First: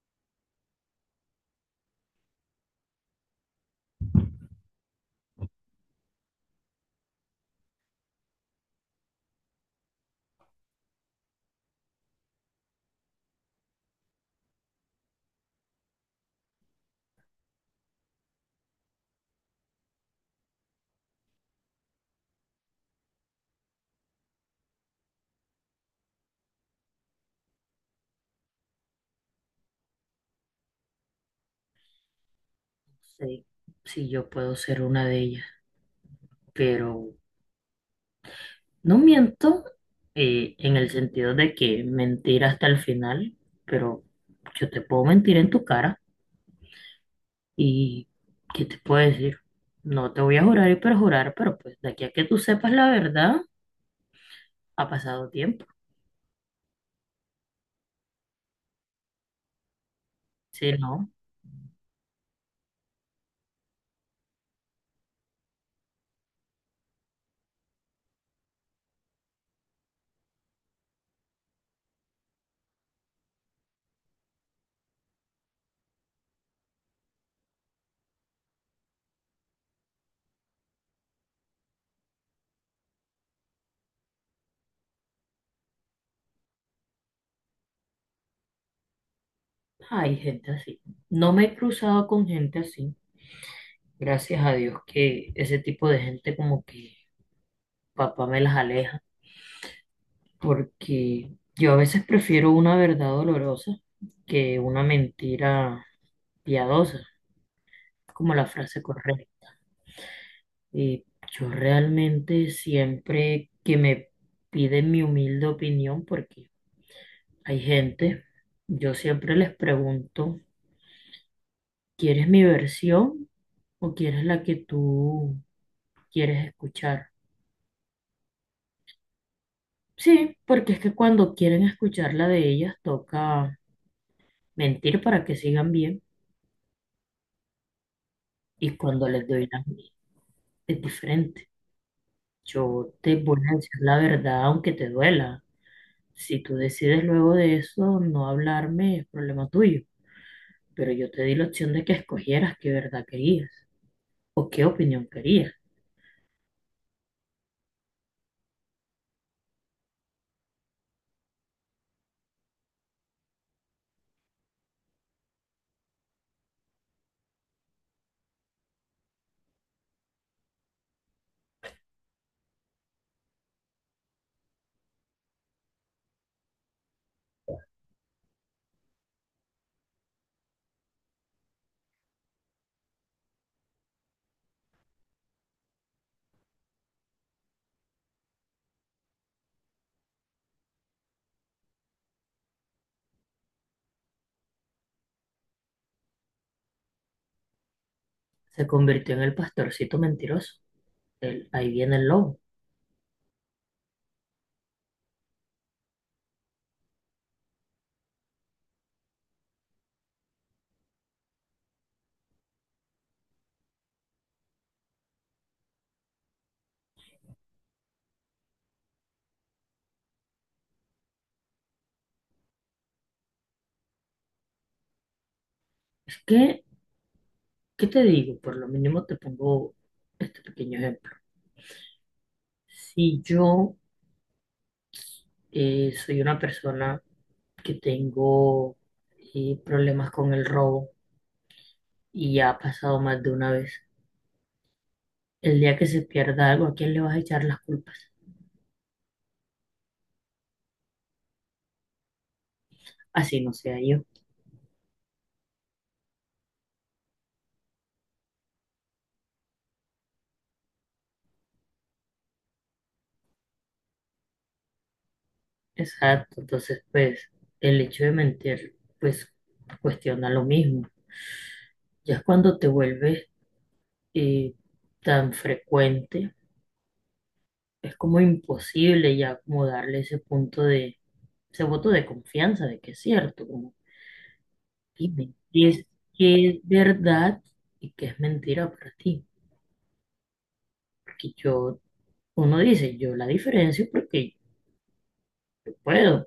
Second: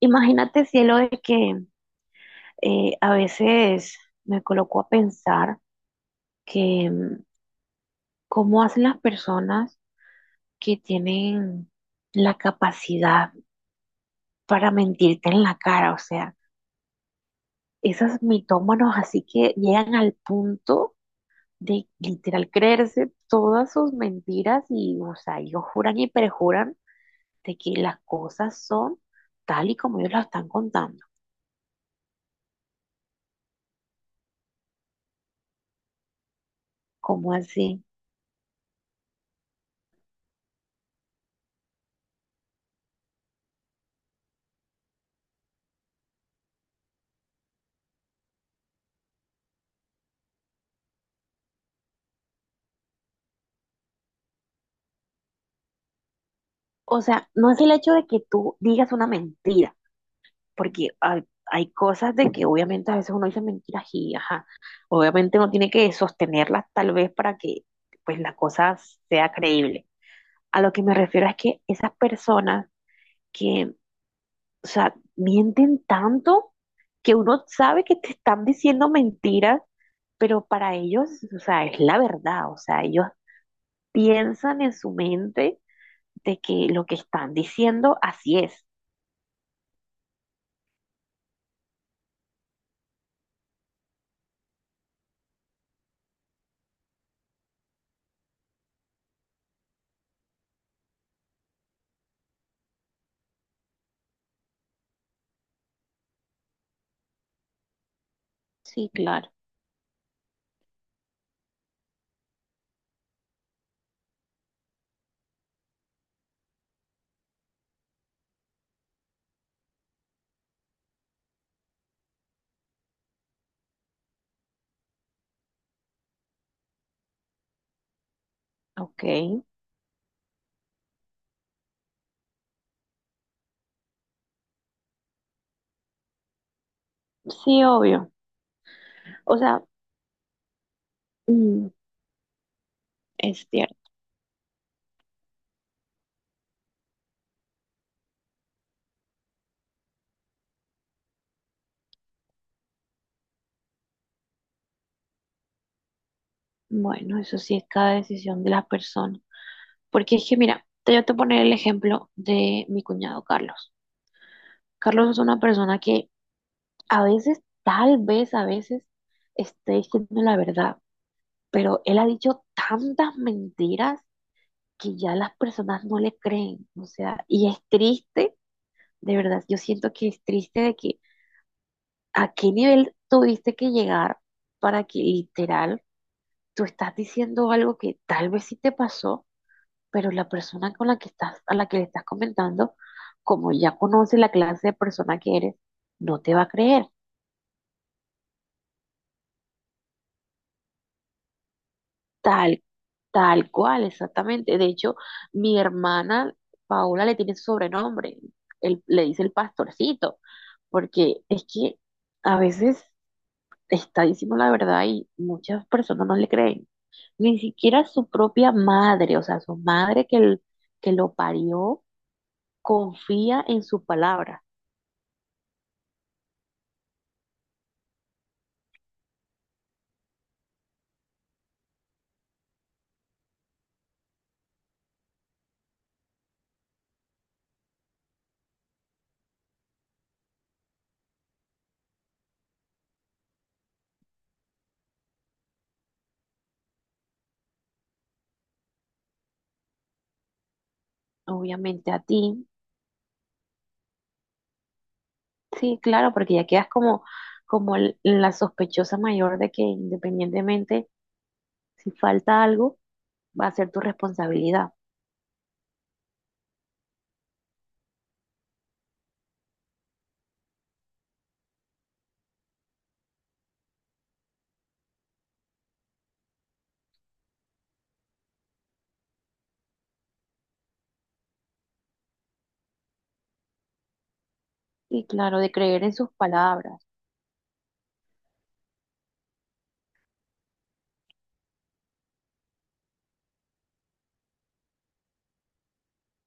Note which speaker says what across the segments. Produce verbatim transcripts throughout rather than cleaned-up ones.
Speaker 1: Imagínate, cielo, de que eh, a veces me coloco a pensar que mm, cómo hacen las personas que tienen la capacidad para mentirte en la cara, o sea, esos mitómanos así que llegan al punto de literal creerse todas sus mentiras y, o sea, ellos juran y perjuran de que las cosas son tal y como ellos las están contando.
Speaker 2: Sí, sí, yo puedo ser una de ellas, pero
Speaker 1: ¿Cómo así?
Speaker 2: no miento eh, en el sentido de que mentir hasta el final, pero yo te puedo mentir en tu cara y ¿qué te puedo decir? No te voy a jurar y perjurar, pero pues de aquí a que tú sepas la verdad, ha pasado tiempo.
Speaker 1: O sea, no es el hecho de que tú digas una mentira
Speaker 2: Si
Speaker 1: porque
Speaker 2: no,
Speaker 1: hay, hay cosas de que obviamente a veces uno dice mentiras y, ajá, obviamente uno tiene que sostenerlas tal vez para que pues la cosa sea creíble. A lo que me refiero es que esas personas que, o sea, mienten tanto que uno sabe que te están diciendo mentiras, pero para ellos, o sea, es la verdad, o sea, ellos piensan en su mente de que lo que están diciendo así es.
Speaker 2: hay gente así. No me he cruzado con gente así. Gracias a Dios que ese tipo de gente como que papá me las aleja porque yo a veces prefiero una verdad dolorosa que una mentira piadosa, como la frase
Speaker 1: Sí, claro.
Speaker 2: correcta. Y yo realmente siempre que me piden mi humilde opinión, porque hay gente, yo siempre les pregunto, ¿quieres mi versión o quieres la que tú quieres escuchar?
Speaker 1: Ok,
Speaker 2: Sí, porque es que cuando quieren escuchar la de ellas, toca mentir para que sigan bien
Speaker 1: sí, obvio.
Speaker 2: y cuando les
Speaker 1: O
Speaker 2: doy la
Speaker 1: sea,
Speaker 2: mía, es diferente.
Speaker 1: mm,
Speaker 2: Yo te voy
Speaker 1: es
Speaker 2: a decir
Speaker 1: cierto.
Speaker 2: la verdad aunque te duela. Si tú decides luego de eso no hablarme, es problema tuyo. Pero yo te di la opción de que escogieras qué verdad querías o qué opinión querías.
Speaker 1: Bueno, eso sí es cada decisión de la persona. Porque es que, mira, te voy a poner el ejemplo de mi cuñado Carlos. Carlos es una persona que a veces, tal vez a veces, esté diciendo la verdad, pero él ha dicho tantas mentiras que ya las personas no le creen. O sea, y es triste, de verdad, yo siento que es triste de que a qué nivel tuviste que llegar para que literal tú estás diciendo algo que tal vez sí te pasó pero la persona con la que estás, a la que le estás comentando, como ya conoce la clase de persona que eres, no te va a creer,
Speaker 2: Se convirtió en el pastorcito mentiroso. El- ahí viene el lobo.
Speaker 1: tal, tal cual, exactamente. De hecho, mi hermana Paola le tiene su sobrenombre, él, le dice el pastorcito, porque es que a veces está diciendo la verdad y muchas personas no le creen. Ni siquiera su propia madre, o sea, su madre que, el- que lo parió, confía en su palabra.
Speaker 2: Es que, ¿qué te digo? Por lo mínimo te pongo este pequeño ejemplo. Si yo eh, soy una persona que tengo eh, problemas con el robo y ya ha pasado más de una vez. El día que se pierda algo, ¿a quién le vas a echar las culpas?
Speaker 1: Obviamente a ti.
Speaker 2: Así no sea yo.
Speaker 1: Sí, claro, porque ya quedas como, como l- la sospechosa mayor de que independientemente si falta algo, va a ser tu responsabilidad.
Speaker 2: Exacto, entonces pues el hecho de mentir pues cuestiona lo mismo. Ya es cuando te vuelves eh, tan frecuente, es como imposible ya como darle ese punto de, ese voto de confianza de que es cierto, como
Speaker 1: Y
Speaker 2: dime,
Speaker 1: claro, de
Speaker 2: ¿qué
Speaker 1: creer
Speaker 2: es,
Speaker 1: en sus
Speaker 2: qué es
Speaker 1: palabras.
Speaker 2: verdad y qué es mentira para ti? Porque yo, uno dice, yo la diferencio porque yo puedo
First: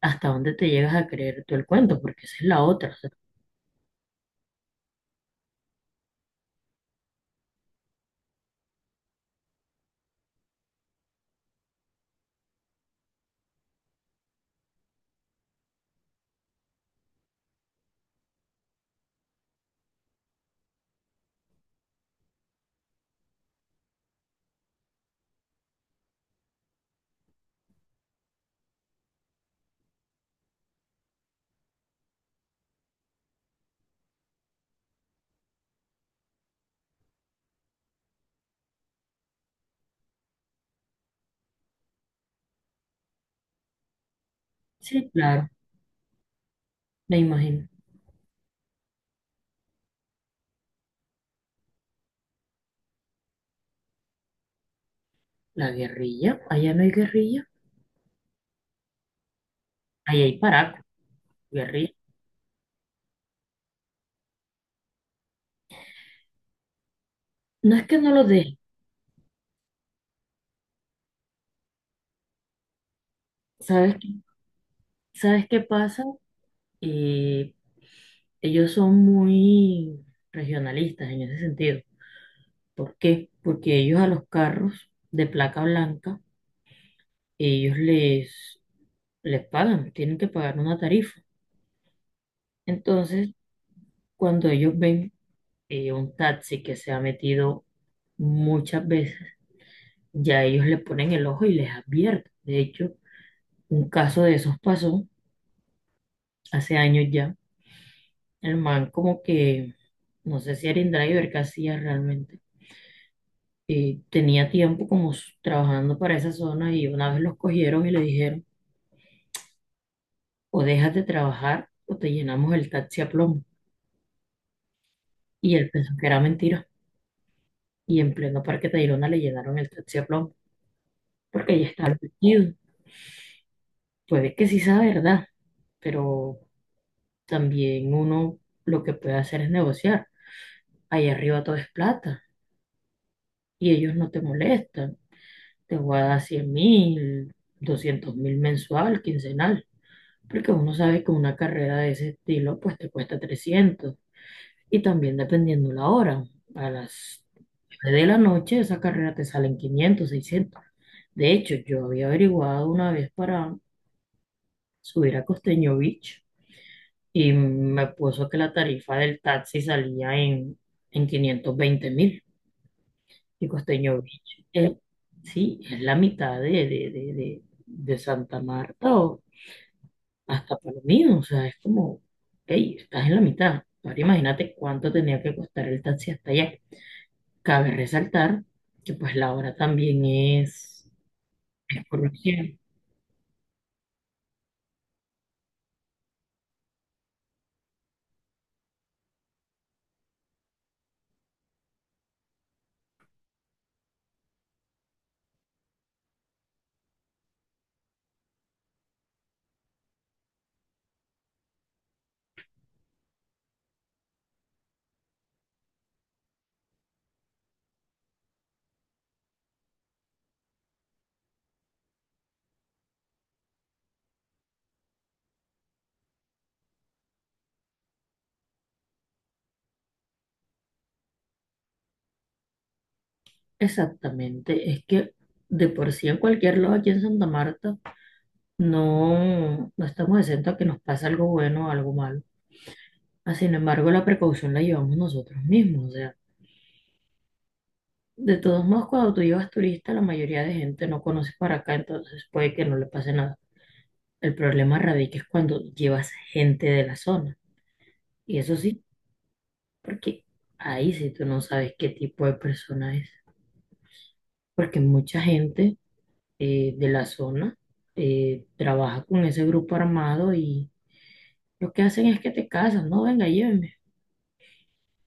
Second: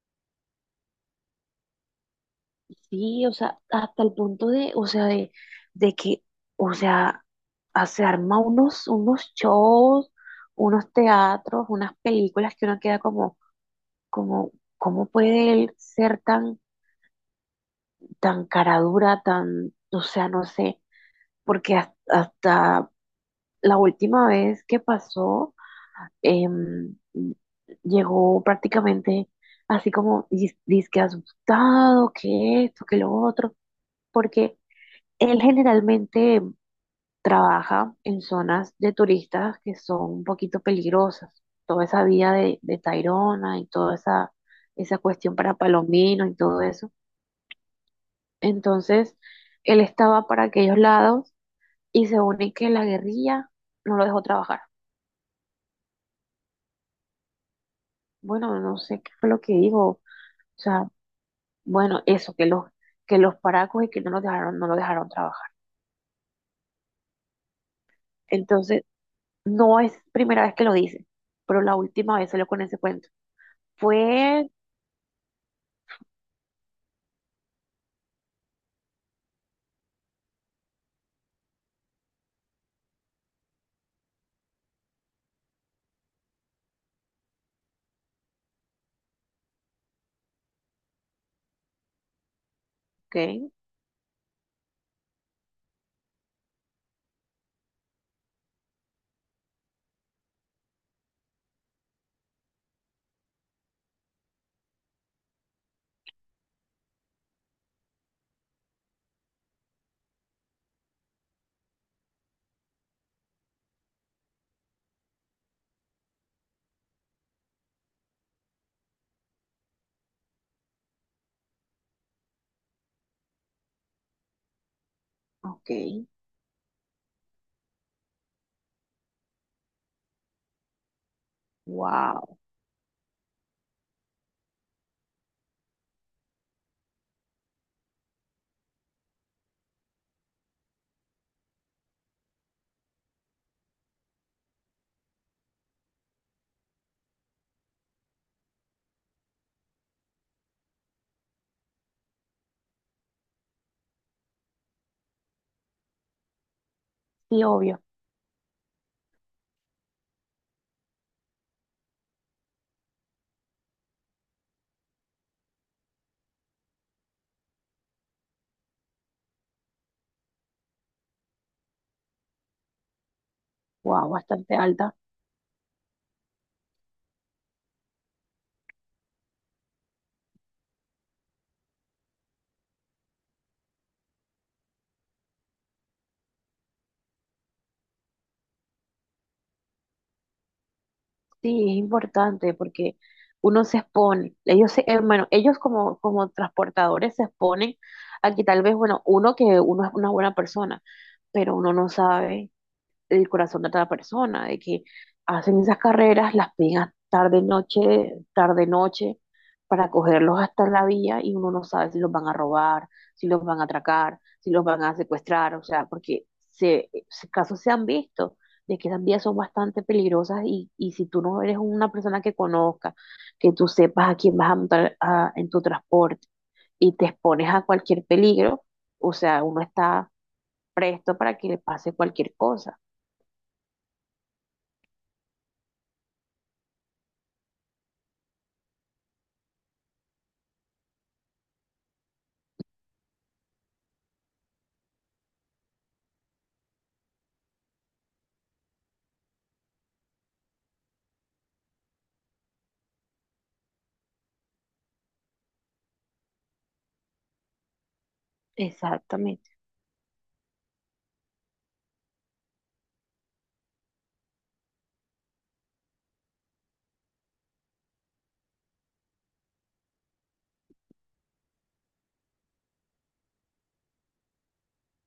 Speaker 2: hasta dónde te llegas a creer tú el cuento, porque esa es la otra. O sea,
Speaker 1: Sí, o sea, hasta el punto de, o sea, de, de que, o sea, ah, se arma unos, unos shows, unos teatros, unas películas que uno queda como, como, ¿cómo puede él ser tan, tan cara dura, tan, o sea, no sé, porque has- hasta, la última vez que pasó, em, llegó prácticamente así como dis- dizque asustado, que esto, que lo otro, porque él generalmente trabaja en zonas de turistas que son un poquito peligrosas. Toda esa vía de, de Tayrona y toda esa, esa
Speaker 2: sí,
Speaker 1: cuestión
Speaker 2: claro,
Speaker 1: para Palomino y todo eso.
Speaker 2: me imagino.
Speaker 1: Entonces, él estaba para aquellos lados y se une que la guerrilla no lo dejó trabajar.
Speaker 2: La guerrilla, allá no hay guerrilla,
Speaker 1: Bueno, no sé qué fue lo que dijo. O
Speaker 2: allá hay paraco,
Speaker 1: sea,
Speaker 2: guerrilla.
Speaker 1: bueno, eso, que los, que los paracos y que no los dejaron, no lo dejaron trabajar.
Speaker 2: No es que no lo dejen,
Speaker 1: Entonces, no es primera vez que lo dice, pero la última vez salió con ese cuento.
Speaker 2: ¿sabes, qué-
Speaker 1: Fue,
Speaker 2: ¿Sabes qué pasa? Eh, Ellos son muy regionalistas en ese sentido. ¿Por qué? Porque ellos a los carros de placa blanca, ellos les, les pagan, tienen que pagar una tarifa. Entonces,
Speaker 1: ok,
Speaker 2: cuando ellos ven eh, un taxi que se ha metido muchas veces, ya ellos le ponen el ojo y les advierten. De hecho, un caso de esos pasó hace años ya. El man como que, no sé si era InDriver, qué hacía realmente. Eh, tenía tiempo como s- trabajando para esa zona y una vez los cogieron y le dijeron, o dejas de trabajar o te llenamos el taxi a plomo. Y él
Speaker 1: ok,
Speaker 2: pensó que era mentira. Y en pleno Parque Tayrona le llenaron el taxi a plomo porque ya estaba
Speaker 1: wow.
Speaker 2: metido. Puede que sí sea verdad, pero también uno lo que puede hacer es negociar. Ahí arriba todo es plata y ellos no te molestan. Te voy a dar cien mil, doscientos mil mensual, quincenal, porque uno sabe que una carrera de ese estilo pues te cuesta trescientos y también dependiendo la hora. A las
Speaker 1: Sí, obvio,
Speaker 2: nueve de la noche esa carrera te salen quinientos seiscientos. De hecho, yo había averiguado una vez para subir a Costeño Beach y me puso que la tarifa del taxi salía en, en, quinientos veinte mil. Y Costeño
Speaker 1: wow,
Speaker 2: Beach.
Speaker 1: bastante
Speaker 2: Es-
Speaker 1: alta.
Speaker 2: sí, es la mitad de, de, de, de- de Santa Marta o hasta Palomino, o sea, es como, hey, estás en la mitad. Ahora imagínate cuánto tenía que costar el taxi hasta allá. Cabe resaltar que pues la hora también es,
Speaker 1: Sí, es
Speaker 2: es por conocida.
Speaker 1: importante porque uno se expone. Ellos se, eh, bueno, ellos como, como transportadores se exponen a que tal vez, bueno, uno que uno es una buena persona, pero uno no sabe. El corazón de cada persona, de que hacen esas carreras, las pegan tarde, noche, tarde, noche, para cogerlos hasta la vía y uno no sabe si los van a robar, si los van a atracar, si los van a secuestrar, o sea, porque se, se- casos se han visto de que esas vías son bastante peligrosas y, y si tú no eres una persona que conozca, que tú sepas a quién vas a montar a- en tu transporte y te expones a cualquier peligro, o sea, uno está presto para que le pase cualquier cosa.
Speaker 2: Exactamente, es que de por sí en cualquier lado aquí en Santa Marta no, no estamos exentos a que nos pase algo bueno o algo malo. Ah, sin embargo, la precaución la llevamos nosotros mismos, o sea, de todos modos, cuando tú llevas turista, la mayoría de gente no conoce para acá, entonces puede que no le pase nada. El problema radica es cuando llevas gente de la zona. Y eso sí,
Speaker 1: Exactamente.
Speaker 2: porque ahí sí tú no sabes qué tipo de persona es. Porque mucha gente eh, de la zona eh, trabaja con ese grupo armado y lo que hacen es que te casan, no, venga, llévenme.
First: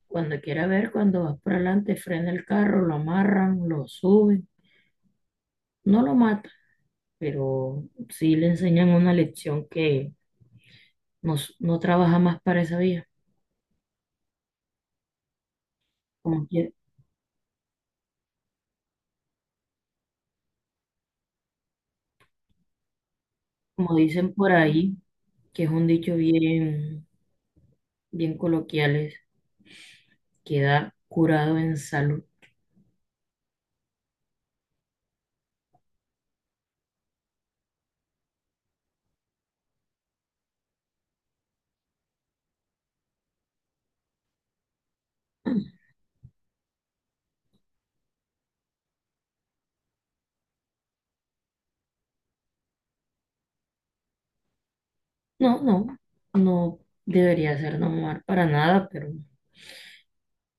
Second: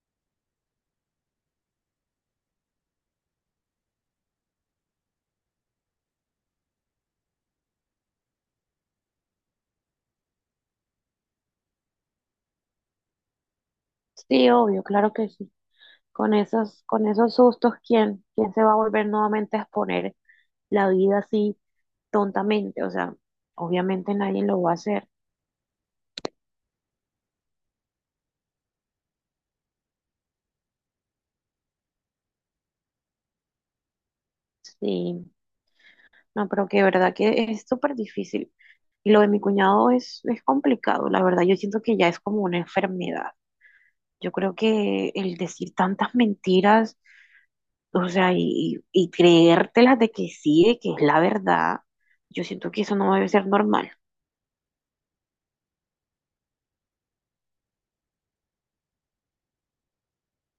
Speaker 2: Cuando quiera ver, cuando vas por adelante, frena el carro, lo amarran, lo suben, no lo matan pero sí le enseñan una lección que nos no trabaja más para esa vía.
Speaker 1: Sí, obvio, claro que sí. Con
Speaker 2: Como, que-
Speaker 1: esos, con esos sustos, ¿quién, quién se va a volver nuevamente a exponer la vida así tontamente? O sea,
Speaker 2: Como
Speaker 1: obviamente
Speaker 2: dicen
Speaker 1: nadie
Speaker 2: por
Speaker 1: lo va a
Speaker 2: ahí,
Speaker 1: hacer.
Speaker 2: que es un dicho bien, bien coloquial, es queda curado en salud.
Speaker 1: Sí, no, pero que de verdad que es súper difícil. Y lo de mi cuñado es, es complicado, la verdad. Yo siento que ya es como una enfermedad. Yo creo que el decir tantas mentiras, o sea, y, y creértelas de que sí, de que es la verdad, yo siento que eso no debe ser normal.
Speaker 2: No, no, no debería ser normal para nada, pero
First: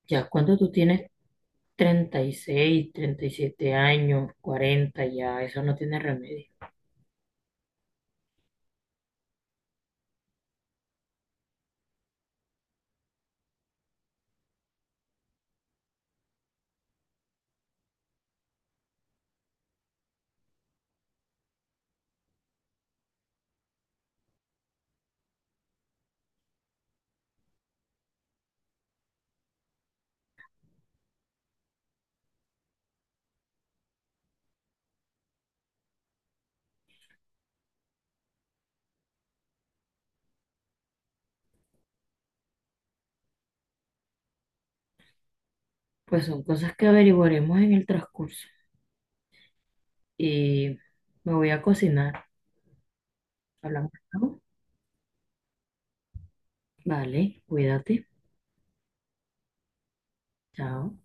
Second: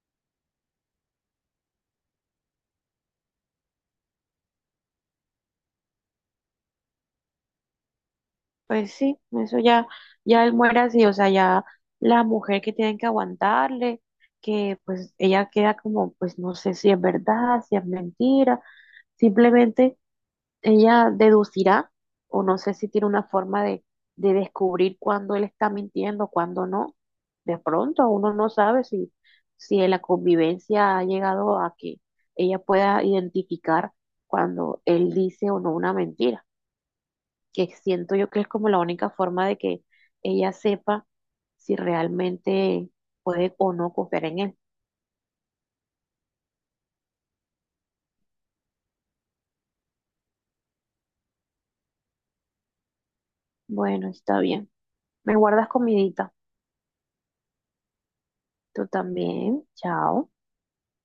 Speaker 2: ya cuando tú tienes treinta treinta y seis treinta y siete años, cuarenta ya eso no tiene remedio.
Speaker 1: Pues sí, eso ya, ya él muere así, o sea, ya la mujer que tienen que aguantarle, que pues ella queda como, pues no sé si es verdad, si es mentira, simplemente ella deducirá, o no sé si tiene una forma de, de descubrir cuándo él está mintiendo, cuándo no. De pronto uno no sabe si, si en la convivencia ha llegado a que ella pueda identificar cuando él dice o no una mentira, que siento yo que es como la única forma de que ella sepa si realmente puede o no confiar en él.
Speaker 2: Pues son cosas que averiguaremos en el transcurso. Y me voy a cocinar. Hablamos,
Speaker 1: Bueno, está
Speaker 2: ¿no?
Speaker 1: bien. Me guardas comidita.
Speaker 2: Vale, cuídate.
Speaker 1: Tú también. Chao.
Speaker 2: Chao.